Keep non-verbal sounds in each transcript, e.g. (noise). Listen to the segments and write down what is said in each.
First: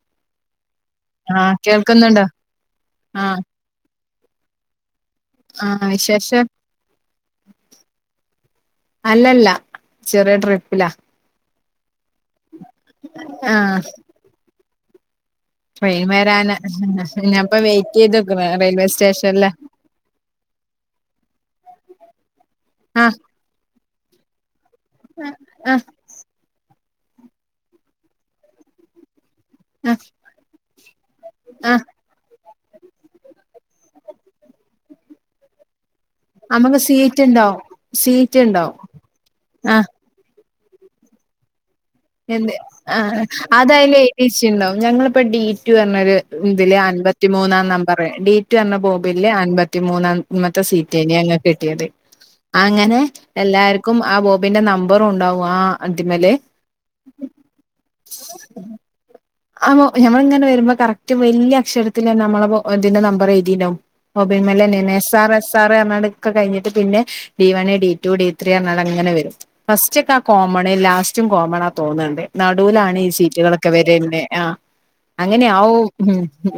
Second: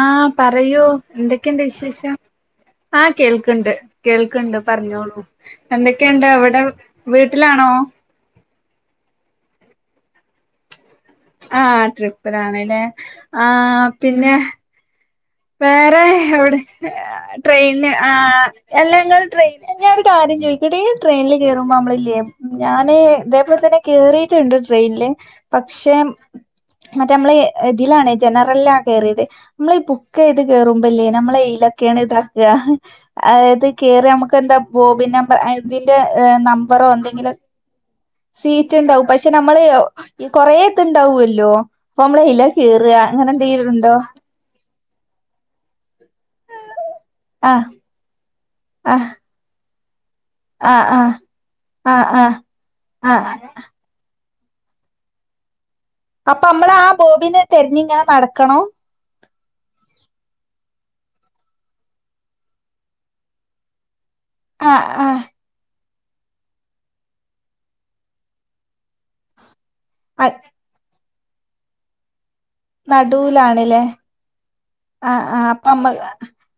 ആ പറയൂ ആഹ് എന്തക്കെണ്ട് വിശേഷം കേൾക്കുന്നുണ്ടോ ആഹ് കേൾക്ക്ണ്ട് കേൾക്ക്ണ്ട് പറഞ്ഞോളൂ ആഹ് എന്തക്കെയുണ്ട് വിശേഷം അവിടെ വീട്ടിലാണോ അല്ലല്ല ചെറിയ ട്രിപ്പിലാ ആഹ് ട്രിപ്പിലാണ്ല്ലേ ആഹ് പിന്നെ വേറെ ട്രെയിൻ വരാന് അവിടെ ഞാൻപ്പ ട്രെയിന് വെയിറ്റ് ചെയ്ത് നിക്കണ് റെയിൽവേ അല്ല നിങ്ങള് സ്റ്റേഷനില് ട്രെന് ഞാൻ ഒരു കാര്യം ചോയ്ക്കട്ട ഈ ട്രെയിനില് കേറുമ്പോ നമ്മളില്ലേ ഞാന് ആഹ് ഇതേപോലെ തന്നെ കേറിട്ട്ണ്ട് ട്രെയിനില് ആഹ് പക്ഷെ മറ്റേ നമ്മള് ഇതിലാണ് ജനറലാ കേറിയത് നമ്മള് ഇ ആഹ് ബുക് ക്കേ ഇത് കേറുമ്പല്ലേ നമ്മളെ ആഹ് എയിലക്കെയാണ് ഇതാക്കാ അതാത് കേറി നമുക്ക് എന്താ ബോബിന അതിന്റെ നമുക്ക് നമ്പറോ സീറ്റ് എന്തെങ്കിലും ഉണ്ടാവും ഉണ്ടാവും സീറ്റ് ഇണ്ടാവും പക്ഷെ നമ്മള് ആഹ് ഈ കൊറെ ഇത്ണ്ടാവുല്ലോ അപ്പ നമ്മള് എയ്ല കേറുക അങ്ങനെ എന്തേലുണ്ടോ (unintelligible) ഇണ്ടാവും ഞങ്ങളിപ്പ ഡേയ്റ്റ് പറഞ്ഞൊര് ഇതില് അമ്പപത്തിമൂന്നാം ആഹ് ന പറയു ഡി റ്റു എന്ന ആഹ് ബോഗൻല് അൻമ്പത്തി മൂന്നാം മത്തെ ആഹ് ആഹ് സീറ്റ്ന്നയാ അങ്ങക്ക് കിട്ടിയത് ആഹ് ആഹ് അങ്ങനെ ആഹ് എല്ലാർ കും ആ ബോബിന്റെ നമ്പറും ഉണ്ടാവും ആ അതിമേലെ നമ്മളാ ബോബിനെ തെരഞ്ഞിങ്ങനെ നടക്കണോ അയ്മോ ഞമ്മളിങ്ങനെ വരുമ്പ കറക്റ്റ് വലിയ അക്ഷരത്തില് നമ്മള ബോ ഇതിന്റെ നമ്പറ് എയ്തിണ്ടാവും മുമ്പേമേലെ ആഹ് നെഎസ് ആർ ആഹ് എസ് ആർ എന്നർഞ്ഞാണ്ട് ക്ക കഴിഞ്ഞിട്ട് പിന്നെ D one D two D three എന്നാണ്ടങ്ങനെ വരും ഫസ്റ്റ്ക്ക കോമ ലാസ്റ്റും കോമണ തോന്ന്ണ്ട് നടുവിലാണ് ഈ സീറ്റുകളൊക്കെ നടൂലാണ്ല്ലേ വര്ണ്ടെ ആഹ് ആഹ് അപ്പ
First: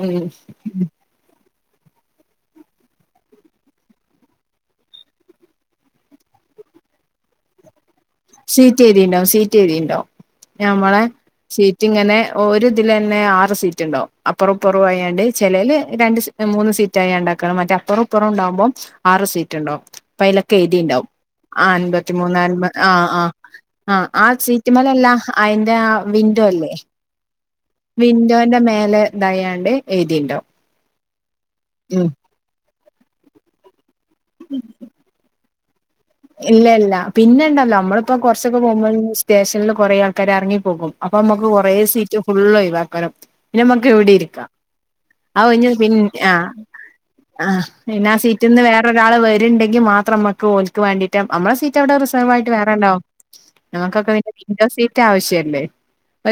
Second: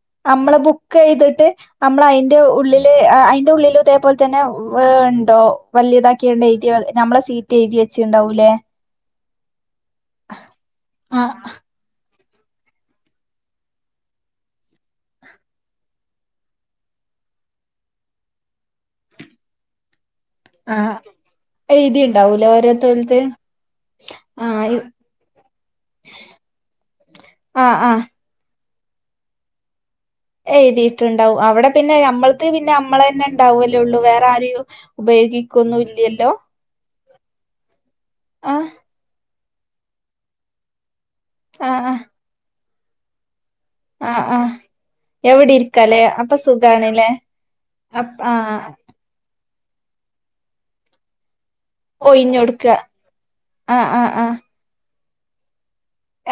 ഉം അമ്മള് ബുക്ക് ചെയ്തിട്ട് നമ്മള് അയിന്റ ഉള്ളില് അയിന്റെ ഉള്ളിലും ഇതേ പോലെ തന്നെ വെ ഇണ്ടോ വലിയതാക്കിയണ്ട് എയ്തി നമ്മളെ സീറ്റ് എയ്തി വെച്ചിണ്ടാവൂലേ സീറ്റ് എയ്തിണ്ടാവും സിറ്റ് എയ്തിണ്ടാവും ഞമ്മളെ ആഹ് സി റ്റ് ഇങ്ങനെ ഒര് ഇതിലന്നെ ആറ് സീറ്റ് ഇണ്ടാവും അപ്പറപ്പുറ ആയാണ്ട് ചിലേല് രണ്ട് സി മൂന്ന് സീറ്റ ആയ ഇണ്ടാക്കണ മറ്റേ അപ്പുറം ഇപ്പുറം ഇണ്ടാവുമ്പോ ആറ് സീറ്റ് ഇണ്ടാവും പയ്ലൊക്കെ ആഹ് എയ്തിണ്ടാവും ആ അൻമ്പത്തിമൂന്നാം എഴുതിണ്ടാവൂലേ നമ്പർ ആഹ് ഓരോരുത്തരത് ആഹ് ആഹ് ആ സീറ്റ് ആഹ് മേലെല്ല അയിന്റ ആ വിൻഡോ അല്ലേ ആഹ് ആഹ് വിൻഡോന്റെ മേലെ ഇതയാണ്ട് എയ്തിണ്ടാവും എയ്തിയിട്ടുണ്ടാവും അവിടെ പിന്നെ ഞമ്മൾത്ത് പിന്നെ നമ്മളന്നെ ഇണ്ടാവുല്ലേള്ളൂ വേറെ ആരെയോ ഉപയോഗിക് ക്കെ ഒന്നും ഇല്ല്യല്ലോ ഇല്ല ഇല്ല പിന്നെ ഇണ്ടല്ലോ നമ്മളിപ്പ കുറച്ചക്കെ ആഹ് പോവുമ്പോള് സ്റ്റേഷനിൽ കുറേ ആൾക്കാര് എറങ്ങിപ്പോകും അപ്പമ്മക്ക് കുറേ ആഹ് ആഹ് സീറ്റ് ഫുള്ള് ഒര് വാക്കലോ പിന്നെ നമക്ക് എവിടെ ആഹ് ഇരിക്കാം ആഹ് ആ എവിടെ ഇരിക്കാലേ പിന്നെ അപ്പൊ ആഹ് സുഖാണ്ല്ലേ ആഹ് പിന്നെ ആ അപ് സീറ്റ്ന്ന് ആഹ് വേറെ ഒരാള് വര്ണ്ടെങ്കി മാത്രം അമ്മക്ക് ഓല്ക്ക് വേണ്ടീട്ട് നമ്മളെ സീ തവിടെ റിസർവ് ആയിട്ട് ഒഴിഞ്ഞൊടുക്ക വേറെ ഇണ്ടാവും ആഹ് നമക്കക്ക ആഹ് ആഹ് വിൻഡോ സീറ്റ് ആവശ്യംല്ലേ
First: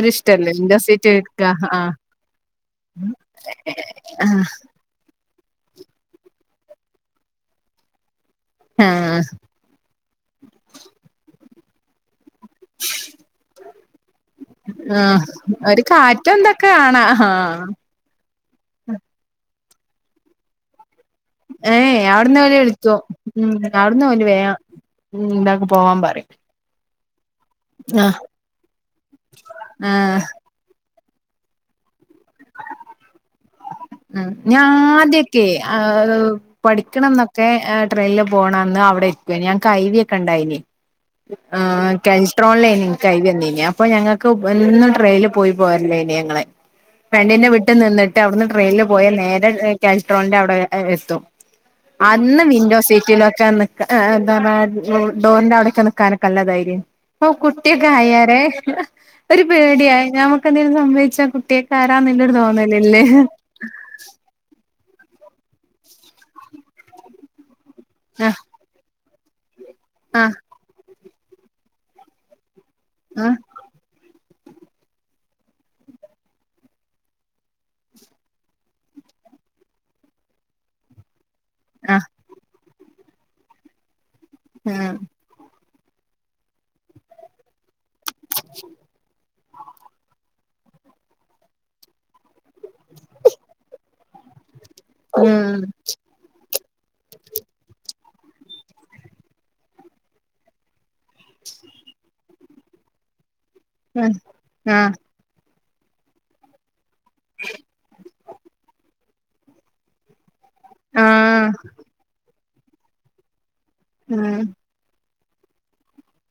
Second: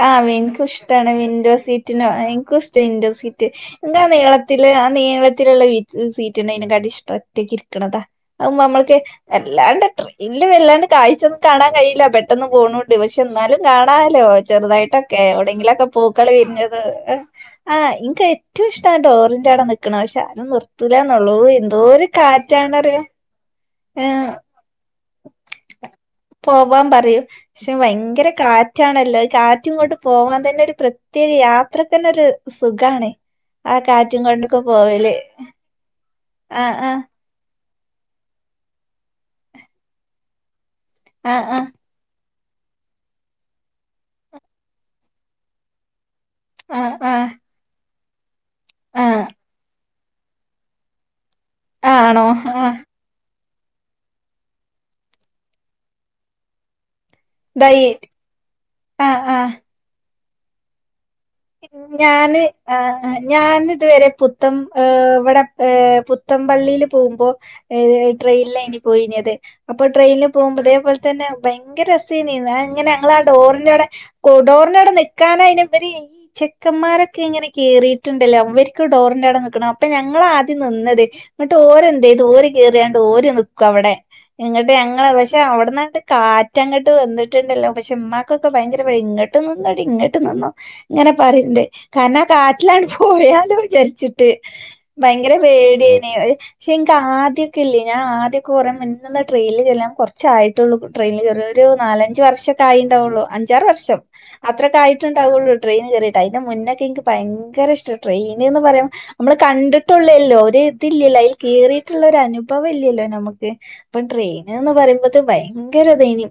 ആഹ് എനിക്ക് ഇഷ്ടാണ് വിൻഡോ ആഹ് സീറ്റിനോ എനിക്കും ഇഷ്ടാ വിൻഡോ സീറ്റ് ന്റ ആഹ് നീളത്തില് ആ നീളത്തിലുള്ള വി സീറ്റ് ഇണ്ടങ്കില് എനക്ക് ഇഷ്ടാ ഒറ്റക്കരിക്കണത അതാവുമ്പ അമ്മൾക്ക് ആഹ് അല്ലാണ്ട് ട്രെയിനില് വല്ലാണ്ട് കായ്ചൊന്നും കാണാൻ കയില്ല പെട്ടെന്ന് പോണോണ്ട് പക്ഷെ എന്നാലും കാണാല്ലോ ചെറുതായിട്ടൊക്കെ ആഹ് ഒരു എവിടെങ്കിലൊക്ക പൂക്കള് കാറ്റും ഇതൊക്കെ വിരിഞ്ഞത് കാണാ ആഹ് ആഹ് ഇ റ്റവും ഇഷ്ടം ആ ഡോറിന്റ അട നിക്കണ പക്ഷേ അവര് നിർ (unintelligible) ഏഹ് എന്തോരു അവിടുന്ന് ഓല് വിളിക്കും കാറ്റാന്നറിയുവോ ഉം അവിടുന്ന് ഓല് ആഹ് വേഗം ഉം ഇതാക്ക് പോവാൻ പറയും പോവാൻ പറയും പക്ഷെ ആഹ് ഭയങ്കര കാറ്റാണല്ലോ കാറ്റും കൊണ്ട് ആഹ് പോവാൻ തന്നെ ഒരു പ്രത്യേക യാത്രക്കന്നെ ഒരു സുഖാണ് ആ കാറ്റും ഉം കൊണ്ടൊക്കെ ഞാൻ പോവല് ആദ്യൊക്കെ ആ ആ പഠിക്കണം എന്നൊക് ക്കെ ട്രെയിനിൽ പോണന്ന് അവ്ടെ ഇരിക്കുവ ഞങ്ങക്ക് കൈവിയൊക്കെ ഉണ്ടായ്നി ആ ആ ആഹ് കെൻസ്ട്രോൺലൈനി ഇൻക് (unintelligible) വന്നീനി അപ്പൊ ഞങ്ങൾക്ക് എന്നും ട്രെയിനിൽ പോയി പോരലയ്നി (unintelligible) ആ ആ ഫ്രണ്ടിന്റെ വീട്ടി നിന്നിട്ട് അവിടുന്ന് ട്രെയിനിൽ ആ പോയാൽ നേരെ കെൻസ്ട്രോളിന്റെ അവിടെ എത്തും. ആ ആണോ അന്ന് ആ വിൻഡോ സീറ്റ് റ്റിലൊക്കെ നിക്കാ എന്താ പറഞ്ഞ ഡോറിന്റെ അവിടെക്കെ നിക്കാനൊക്കെ നല്ല ധൈര്യ അപ്പൊ ദൈ കുട്ടിയൊക്കെ ആയാരെ ആ ആ ഒരു പേടിയായി ഞമ്മക്കെന്തേങ്കിലും സംഭവിച്ചാ കുട് ട്ടികക്കാരാന്നുല്ലൊരു തോന്നലില്ലേ അന്ന് ഇതുവരെ പുത്തം ഇവിടെ പുത്തം പള്ളിയില് പോവുമ്പോ ആഹ് ട്രെയിനിലയ്നി പോയിനത് അപ്പൊ ട്രെയിനിൽ ആഹ് പോകുമ്പോ ഇതേ പോലെ തന്നെ ഭയങ്കര രസയ്നി ഇങ്ങനെ ഞങ്ങളാ ആഹ് ഡോറിന്റവിടെ ഡോറിന്റവിടെ നിക്കാനയ്നിവര് ചെക്കന്മാരൊക്കെ ഇങ്ങനെ കേറിയിട്ടുണ്ടല്ലോ അവർക്ക് ഡോറിന്റവിടെ നിക്കണം. അപ്പൊ ഞങ്ങളാ ആദ്യം നിന്നത് എന്നിട്ട് ഓല് ആഹ് എന്തെയ്തു ഓര് കേറിയാണ്ട് ഓര് നിക്കും അവടെ എന്നിട്ട് ആഹ് ഞങ്ങളെ ഓൽ പക്ഷെ അവിടന്നങ്ങട്ട് കാറ്റങ്ങട്ട് വന്നിട്ടുണ്ടല്ലോ പക്ഷെ ഉമ്മാക്കൊക്കെ ഭയങ്കര (unintelligible) (unintelligible) ഇങ്ങട്ട് നിന്നോ ഇങ്ങനെ പറയിണ്ട് കാരണം ആ കാറ്റിലങ്ങട്ട് പോയാലോ വിചാരിച്ചിട്ട്. ഭയങ്കര ഉം പേടിയണ് ഒരു പക്ഷെ എനിക്ക് ആദ്യൊക്കെല്ലേ ഞാൻ ആദ്യൊക്കെ കുറേ മുന്ന്ന്നാ ട്രെയിനിൽ കേറാ ഞാൻ കൊറച്ചായിട്ടുള്ളൂ ട്രെയിനിൽ കേറണത് ഒരു നാലഞ്ച് വർഷൊക്കെ ആയിണ്ടാവുള്ളൂ അ ഞ്ചാറ് വർഷം ആഹ് അത്രക്കെ ആയിട്ടുണ്ടാവുള്ളൂ ട്രെയിനിൽ കേറിയിട്ട് അയിന്റെ മുന്നൊക്കെ എൻക്ക് ഭയങ്കര ഇഷ്ടാ ട്രെയിന് ന്ന് പറയാൻ നമ്മള് കണ്ടിട്ടുള്ളല്ലോ ആഹ് ഒരിതില്ലല്ലോ അയിൽ ആഹ് കേറിയിട്ടുള്ള ഒരു അനുഭവം ഇല്ലല്ലോ നമുക്ക് അപ്പം ഉം ട്രെയിന് എന്ന് പറയുന്നത് ഭയങ്കരിതേന്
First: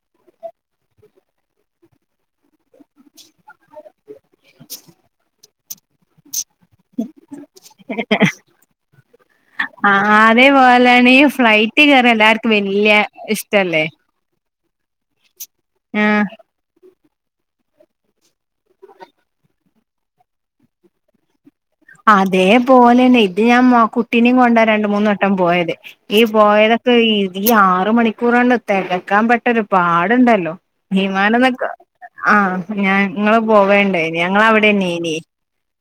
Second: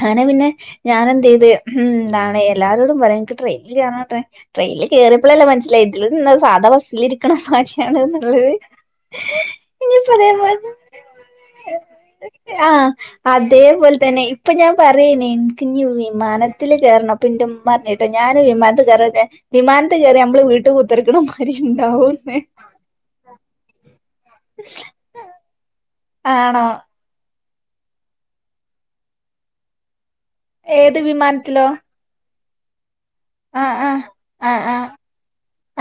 അങ്ങനെ പിന്നെ ഞാനെന്ത് ചെയ്ത് (unintelligible) എല്ലാരോടും പറയും എനിക്ക് ട്രെയിൽ കേറാ (unintelligible) ട്രെയിനിൽ കേറിയപ്പളല്ലേ മനസിലായെ ഇതിലിരുന്നാല് സാധാ ബസ് സ്സിലിരിക്കണ മാരിയാന്ന്ള്ളത്. ആഹ് അതേപോലേണ് ഈ ഫ്ലൈറ്റി കേറിയാ എല്ലാർക്കും ആഹ് വല്യ ഇഷ്ടല്ലേ അതേപോലെ തന്നെ ഇപ്പൊ ഞാൻ പറയ്നി ഇൻക്കിഞ്ഞ് ആ വിമാനത്തില് കേറണം അപ്പെന്റെ ഉമ്മ പറഞ്ഞത് ഞാന് വിമാനത്തി കയറട്ടെ വിമാനത്തി കേറിയാ നമ്മള് വീട്ട് കുത്തിര്ക്കണമാ അതേ പോലെന്നെ ഇത് ഞാൻ കുട്ടീനേം കൊണ്ടാ രണ്ട് മൂന്ന് വട്ടം പോയത്. ഈ ആണോ പോയതൊക്കെ ഇതീ ആറ് മണിക്കൂറങ്ങട്ട് തെകക്കാൻ പെട്ടൊരു പാട്ണ്ടല്ലോ. ഏത് വിമാനംന്നക്ക വിമാനത്തിലോ ആഹ് ഞങ്ങള് ആഹ് ആഹ് പോകേണ്ടായി ആഹ് ആഹ് ഞങ്ങളവിടെന്നെയ്നി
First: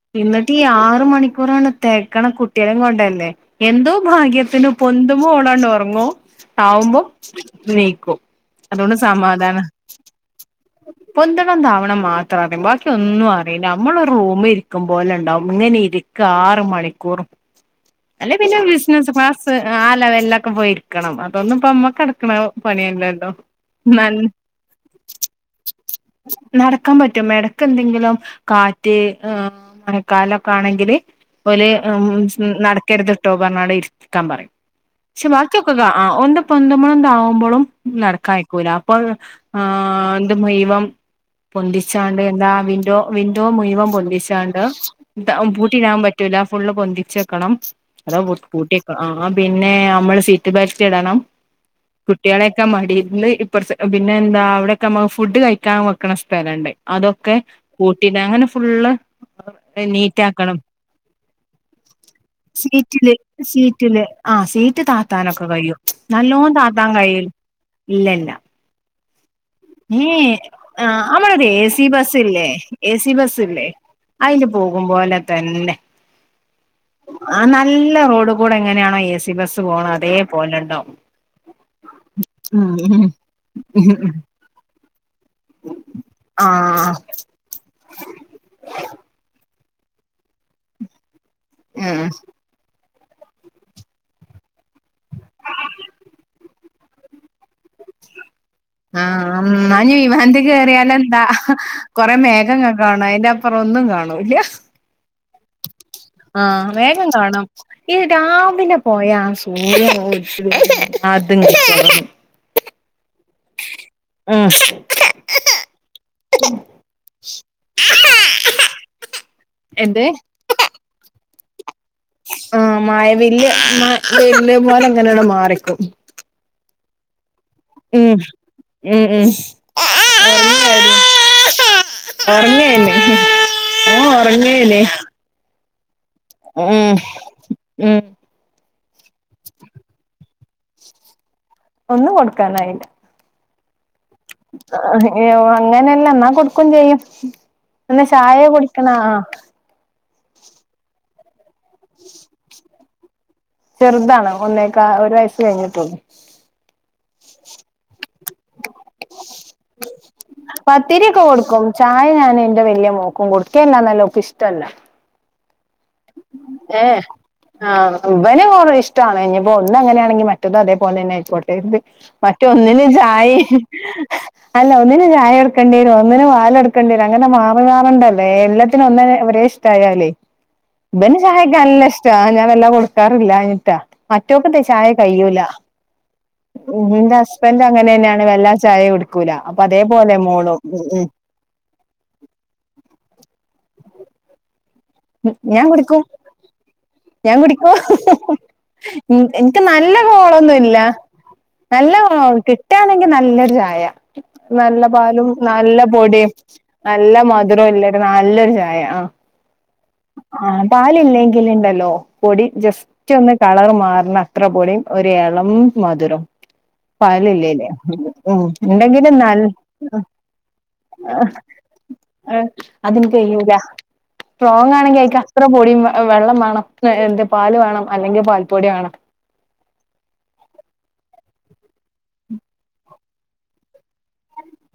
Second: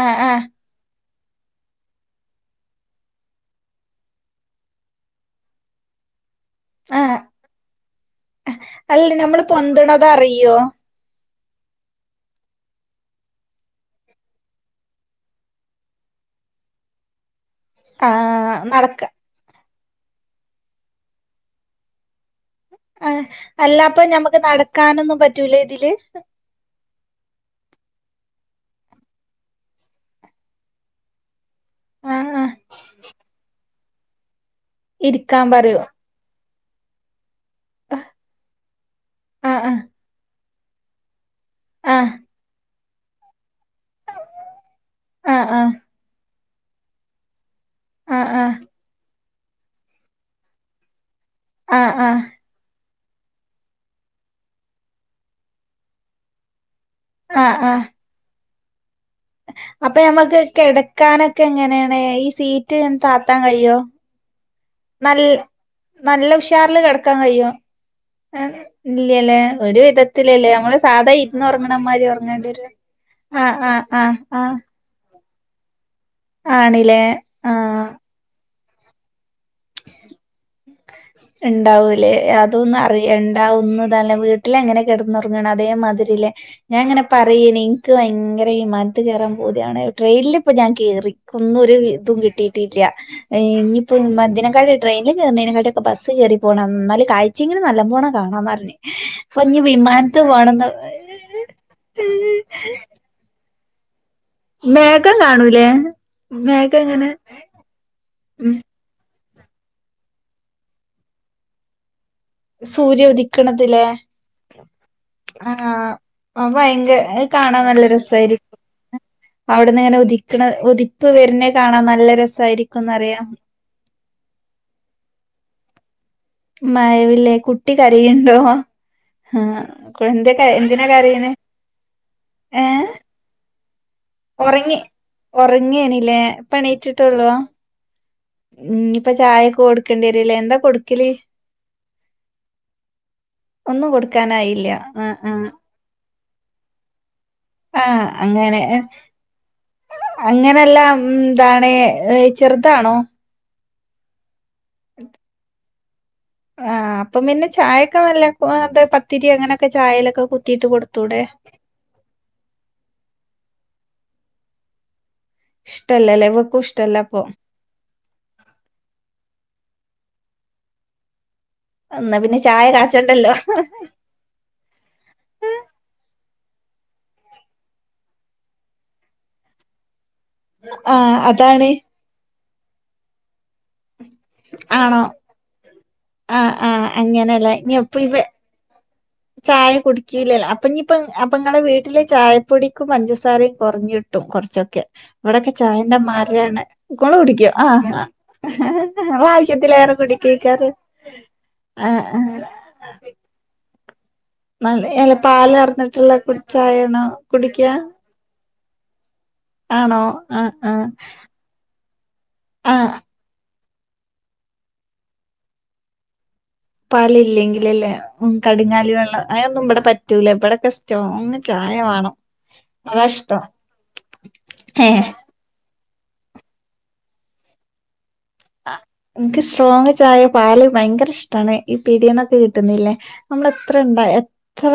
ആഹ് ആഹ് ഇന്നട്ടി ഈ ആറ് മണിക്കൂറങ്ങട്ട് തെകക്കണത് കുട്ടികളേം കൊണ്ടല്ലേ എന്തോ ഭാഗ്യത്തിന് പൊന്തുമ്പോ ഓളങ്ങട്ട് ഒറങ്ങും താവുമ്പോ ആഹ് എനീക്കും അതുകൊണ്ട് അല്ല നമ്മള് സമാധാനാ പൊന്തണത് അറിയോ പൊന്തണം താവണം മാത്രം അറിയും ബാക്കി ഒന്നും അറിയില്ല. നമ്മള് ഒരു റൂമി ഇരിക്കും പോലെ ഉണ്ടാവും ഇങ്ങനെ ഇരിക്കും ആറ് മണിക്കൂറും അല്ലെ ആഹ് പിന്നെ നടക്ക ബിസിനസ്സ് ക്ലാസ് ആ ലെവൽലൊക്കെ പോയിരിക്കണം അതൊന്നുപ്പം നമ്മക്കടക് ക്കടക്കണ ആഹ് പണിയല്ലല്ലോ അല്ല അപ്പൊ (unintelligible) ഞമ്മക്ക് നടക്കാനൊന്നും പറ്റൂല ഇതില് നടക്കാൻ പറ്റും ഇടക്കെന്തെങ്കിലും കാറ്റ് കാലൊക്കെ ആണെങ്കില് ഓല് ഉം ആഹ് ആഹ് നടക്കരുത്ട്ടോ പറഞ്ഞവിടെ ഇരിക്കാൻ പറയും. പക്ഷെ ഇരിക്കാൻ ബാക്കിഒക്കെ പറയോ ആ ഒന്ന് പൊന്തുമ്പളും താവും മ്പളും നടക്കായിക്കൂല അപ്പൊ ആഹ് ഇത് മുയ്വം ആഹ് പൊന്തിച്ചാണ്ട് എന്താ വിൻഡോ വിൻഡോ മുഴുവം പൊന്തിച്ചാണ്ട് ആഹ് ആഹ് പൂട്ടിടാൻ പറ്റ റ്റൂലഫുള്ള് പൊന്തിച്ചെക്കണം ആഹ് അതവാ ആഹ് പൂട്ടി ആഹ് പിന്നെ നമ്മള് സീറ്റ് ബെൽറ്റ് ഇടണം ആഹ് ആഹ് ആഹ് കുട്ടികളെ ക്കെ മടീന്ന് ഇപ്പ പിന്നെ എന്താ അവിടെക്കെ നമ്മ ഫുഡ് കഴിക്കാൻ വെക്കണ സ്ഥലണ്ട് അതൊക്കെ ആഹ് ആഹ് കൂട്ടിടാങ്ങനെ ഫുള്ള് അപ്പൊ നീറ്റ് ഞമ്മക്ക് ആക്കണം കെടക്കാനൊക്കെ എങ്ങനെയാണ് ഈ സീറ്റ് എ താത്താൻ കഴിയോ ആഹ് സീറ്റ് നല്ല താത്താനൊക്കെ കയ്യും നല്ല നല്ലോം ഉഷാറില് താത്താൻ കയി കെടക്കാൻ കഴിയോ ഇല്ലല്ല ഏ, ഇല്ലല്ലേ ഒരു ഏ വിധത്തിലല്ലേ നമ്മള് സാധാ ഇരുന്ന് അമ്മളതേ സി ഒറങ്ങണമാതിരി ബസ്സ്ല്ലേ ഒറങ്ങേണ്ടി വരും എ സി ബസ് ആഹ് ല്ലേ ആഹ് ആഹ് അയില് പോകുമ്പോലെ തന്നെ ആണിലേ ആ നല്ല റോഡ് കൂടെ എങ്ങനെയാണോ എ സി ബസ് ഉണ്ടാവൂലേ ഉം അതൊന്നും ഉം അറിയ ണ്ടാഉമ്മു ഉം തന്നെ വീട്ട് ട്ടിലങ്ങനെ കെടന്നുറങ്ങണം അതേമാതിരിലെ ആഹ് ഞാൻങ്ങനെ പറയനേ ക്ക്ഭയങ്കരവിമാനത്ത് കേറപൂതിയാവുണ്‌ ട്രെയിനിൽ പ്പോ ഞാൻ കേറിക്ന്നോ രു ഉം ഇതും കിട്ടി ട്ടില്ല ഇനിയിപ്പ മതിനേക്കാളും ട്രെയി നിൽ കേർണക്കാട്ടിയൊക്കെ ബസ്സ് കേറി പോണം ഉം ന്നാല് കാഴ്ചെങ്ങിലും നല്ല ബോണെ കാണാന്നറീഞ്ഞ് ആഹ് ആന്നാഞ്ഞ് വിമാൻത്ത് കേറിയാലെന്താ കൊറെ മേഘങ്ങൾകാണും അയിന്റെഅപ് പറൊന്നും കാണൂല്ല മേഘം കാണൂലേ ആഹ് മേഘം കാണും ഈ ഉം, രാവിലെ പോയ (unintelligible) സൂര്യ ഉദിക്കണതിലേ ഉം ആഹ് ആ ഭയങ്ക ആഹ് കാണാൻ നല്ല രസായിരിക്കും അവിടുന്ന്ങ്ങനെ എന്ത് ഉദക്കണേ ഉതിപ്പ് വരുന്നേ കാണാ നല്ല ആ രസായിരിക്കുംന്നറിയാം മഴവില്ല് മ വില്ല് പോലെ ങ്ങനെര് മാറിക്കും മഴവില്ലെ കു കുട്ടി ഉം കരയുണ്ടോ ഉം ഉം ഹ്‌ കൊണ്ട് കാ എന്തിനാ കരീണേ ഒരങ്ങേ നെഹ് ഓൻ ഉറങ്ങേനെ ഒറങ്ങേനിലേ ഉം ഉം ഉം ഞ്ഞിപ്പൊചായയൊക്കെ കൊടുക്കേണ്ടരുംലേ എന്താ കൊടുക്കല് ഒന്നും കൊടുക്കാനായില്ല ഒന്നു കൊടുക്കാനായി ഏഹ് അങ്ങനെല്ല എന്നാ കൊടുക്കയും ചെയ്യും പിന്നെ ചായ കുടിക്കണ ആഹ് അങ്ങനെല്ലാം ന്താണ് ചെറുതാണോ ചെറുതാണ് ഒന്നേക്ക ഒരു വയസ്സ് കഴിഞ്ഞിട്ടുള്ളൂ ആഹ് അപ്പം പിന്നെ ചായൊക്കെ വല്ല അത് പത്തിരിയൊ അങ്ങനെയൊക്കെ ചായലൊക്കെ കുത്തിട്ട് കൊടുത്തൂടെ പത്തിരിയൊക്കെ കൊടുക്കും ചായ ഞാൻ എന്റ വലിയ മോക്കും കൊടുക്കല്ലാന്നെല്ല ഓക്ക്ഷ്ടല്ല ഇഷ്ടല്ലലേ ഇവക്കും ഇഷ്ടല്ല അപ്പൊ ആ ഇവനും കുറെ ഇഷ്ടാണ് ഇനിയിപ്പോ ഒന്നങ്ങനെയാണെങ്കി മറ്റേതതേപോലെ തന്നെ ആയിക്കോ എന്നാ പിന്നെ മറ്റ് ചായ ഒന്നിന് കാച്ചണ്ടല്ലോ ചായേം അല്ല ഒന്നിന് ചായ എടുക്കേണ്ടി വരും ഒന്നിന് പാല് എടുക്കേണ്ടി വരും അങ്ങനെ മാറി മാറേണ്ടല്ലോ എല്ലാത്തിനും ഒന്നന്നെ യാലേ ഇബന് ആഹ് ചായെക്കാ അതാണ് നല്ല ഇഷ്ട്ട ഞാൻ വല്ലാതെകൊടുക്കാറില്ലാഞ്ഞിട്ടാ മറ്റോക്കെന്താ ചായ ആണോ കയൂല ആഹ് ആഹ് ന്റെ അങ്ങനെല്ലേ ഹസ്ബൻറ് ഇനി അങ്ങനെ അപ്പൊ തന്നെ ഇവ ആണ് വല്ലാ ചയ കുടിക്കണത് ല അപ്പോൾ അതെ പോലെ മോളും ഉം ഇപ്പ ങ്ങളെ വീട്ടില് ചായപ്പൊടിക്കും പഞ്ചസാരയും കൊറഞ്ഞിട്ടും കൊ റച്ചൊക്കെ ഉം ഇവിടൊക്കെ ഞാൻ ചായന്റെ കുടിക്കും മരണ് മോൾ കുടിക്കോ ആഹ എൻക്ക് നല്ല കോളോന്നുല്ല നല്ല ആഹ് കാൾ ആഹ് ഓൾക് ട്ടാണെങ്കിൽ നല്ലൊരു ചായ നല്ല അല്ല പാലും നല്ല പാലർന്നിട്ടുള്ള പൊടിയും കുടി ചായയാണോ നല്ല കുടിക്ക മധുരള്ളൊരു നല്ലൊരു ചായ ആഹ ആണോ ആഹ് ആഹ ആഹ് പാല് ഇല്ലെങ്കിൽ ഇണ്ടല്ലോ പൊടി ജസ്സ് ആഹ് ചൊന്ന് ‌ ഒന്ന് കളർ മാറണ അത്ര പൊടി ഒരു എളം മധുരം പാല് ഇല്ലേല്ലേ പാലില്ലെങ്കിലല്ലേ ഉം ഉ കടുങ്ങാലി ഉണ്ടെങ്കില് വെള്ളം നല്ല അതൊന്നും ഇവിടെ പറ്റൂല ഇവിടൊക്കെ (inaudible) ആഹ സ്ട്രോങ് ചായ വേണം ഏ അതാ അതിനി ഇഷ്ടം കയൂല സ്ട്രോങ് ആണെങ്കി അയിക്കാം എത്ര പൊടിയും വെള്ളം വേണം എന്ത് പാല് വേണം അല്ലെങ്കിൽ പാൽ പൊടി വേണം ഇക്ക് സ്ട്രോങ്ങ് ചായ പാല് ഭയങ്കര ഇഷ്ടാണ് ഈ പീഡിയെന്ന് ഒക്കെ കിട്ടുന്ന് ഇല്ലേ നമ്മള് എത്ര ഇണ്ട എത്ര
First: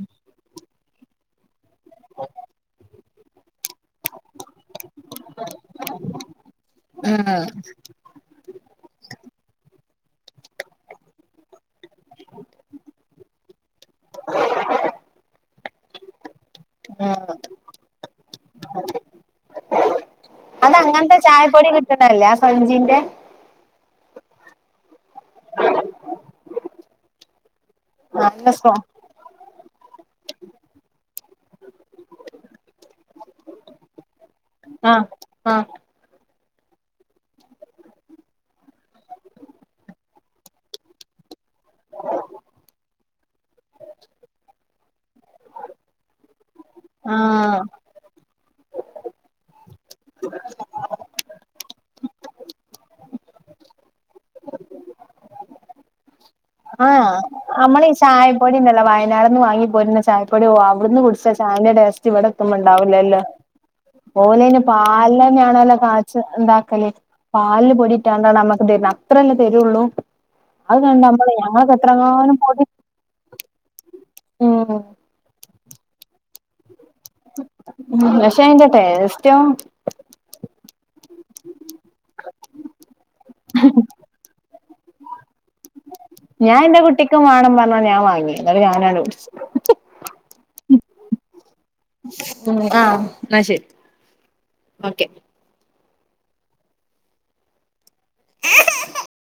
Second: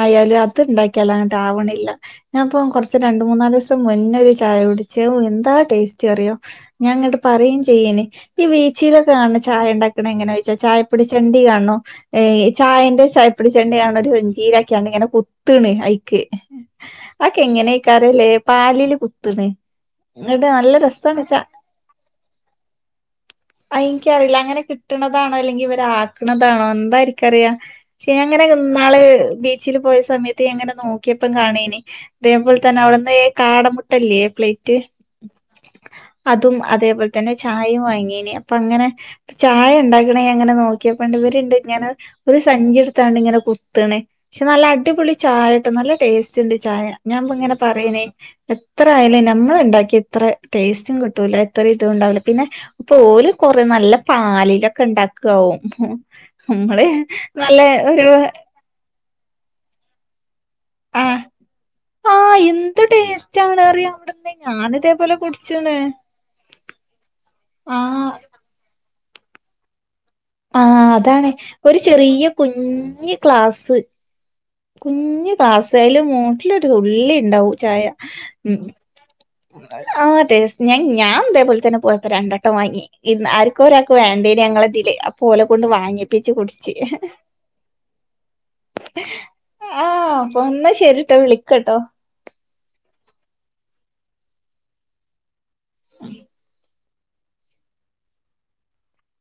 ആയാലും അത് ഇണ്ടാക്കിയാല് അങ്ങട്ട് ആവണില്ല ഞാൻ ഇപ്പം കൊറച്ച് രണ്ട് മൂന്നാല് ദിവസം മുന്നേരു ചായ കുടിച്ച് വോ എന്താ ടേസ്റ്റ് അറിയോ ഞാ അങ്ങാട്ട് ആഹ് പറയേം ഇന്നേ ഈ ബീച്ചില് ഒക്കെ കാണ ചായ എണ്ടാക്കണ എങ്ങനെ വെച്ച ചായപ്പൊടി ചെണ്ടി കാണോ ഏ ചായന്റെ ചായപ്പൊടി ച്ചെണ്ണി കാണണം ഒരുഞ്ചീര് ഒക്കെ ആണ് ഇങ്ങനെ കുത്തണ് അയിക്ക് ആഹ് ആക്കെ എങ്ങനെ എക്കാറ് ഇല്ലേ പാലില് കുത്തണ് എന്നട്ട് നല്ല രസ മസ കേന്ന ഇല്ലേ ആ സഞ്ജിന്റെ അയിക്ക് അറിയില്ല അങ്ങനെ കിട്ടണത് ആണോ അല്ലെങ്കിൽ ഇവർ ആക്കണത് ആണോ എന്തായിരിക്കും അറിയാ ക്ഷേ അങ്ങനെ നല്ല സോ ഇന്നാള് വീ ചില് പോയ സമയത്ത് എങ്ങനെ നോക്കിയപ്പം കാണീനി അതേപോലെ തന്നെ അവിടുന്ന് കാട മു ട്ടല്ലേ പ്ലേറ്റ് ആഹ് ആഹ് അതും അതേപോലെ തന്നെ ചായയും വാങ്ങീനേ അപ്പ അങ്ങനെ ചായ എണ്ടാക്കണ അങ്ങനെ നോക്കി അപ്പ എണ്ട് ഒര് ഇത് ഇങ്ങനെ ഒരു സഞ്ചി എടുത്താണ്ട് ഇങ്ങനെ കുത്തണ് പക്ഷേ നല്ല അടിപൊളി ചായട്ടോ നല്ല ടേസ്റ്റ് എണ്ട് ചായ ഞാൻ അപ്പോൾ ഇങ്ങനെ ആഹ് പറയണേ എത്ര ആയാലും നമ്മള് എണ്ടാക്കിയ എത്ര ടേസ്റ്റും കിട്ടൂല എത്ര ത് ഉണ്ടാവില്ല പിന്നെ പോല് കൊറെ നല്ല പാലില് ഒക്കെ എണ്ടാക്കവും ഉം ആഹ അമ്മളീ ഈ ചായ പൊടി ഇണ്ട് അല്ലോ വ നേള് എന്ന് വാങ്ങി പൊരുന്ന ചായപ്പൊടിയോ അവിടുന്ന് ആ കുടിച്ച ചായൻന്റെ ടേസ്റ്റ് ആ ഇവിടെ എത്തുമ്പ എന്ത് എണ്ടാവില്ല അല്ലോ ടേസ്റ്റ് ആണ് അറിയ അവിടുന്ന് പോലെന് ഞാനിതേപോലെ പാല അന്നെ ആണല്ലോ കുടിച്ചണ് കാച്ച് എന്താക്കല് പാലില് ആ പൊടി ഇട്ടോണ്ട് നമ്മക്ക് ദെരുന്ന അത്രല്ലേ തെരുള്ളൂ ആഹ അതാണ് ഒരു ചെറിയ പൊടി കുഞ്ഞി ക്ലാസ് ഉം കുഞ്ഞി ക്ലാസ് അയില് മൂട്ടില് ഒരു തുള്ളി എണ്ടാവു ചായ ഉ ടെസ്റ്റ്‌ ഓ ആഹ അതെ ഞ ഞാൻ ഇതേ പോലെ തന്നെ പോയപ്പോ രണ്ടട്ടം വാങ്ങി ഇ ആർക്കും ഒരാക്കെ വേണ്ടേന് ഞങ്ങളതില് ഓല കൊണ്ട് വാങ്ങിപ്പിച്ച് ഞാൻ കുടിച്ച് എന്റെ കുട്ടിക്കും വേണം പറഞ്ഞോണ്ട് ഞാൻ വാങ്ങി എന്നിട്ട് ഞാനാണ്ട് കുടിച്ച് ആഹ് അപ്പം എന്ന ശരിട്ടോ വിളിക്കട്ടോ ആഹ ആഹ ശരി ഓക്കേ അ (inaudible)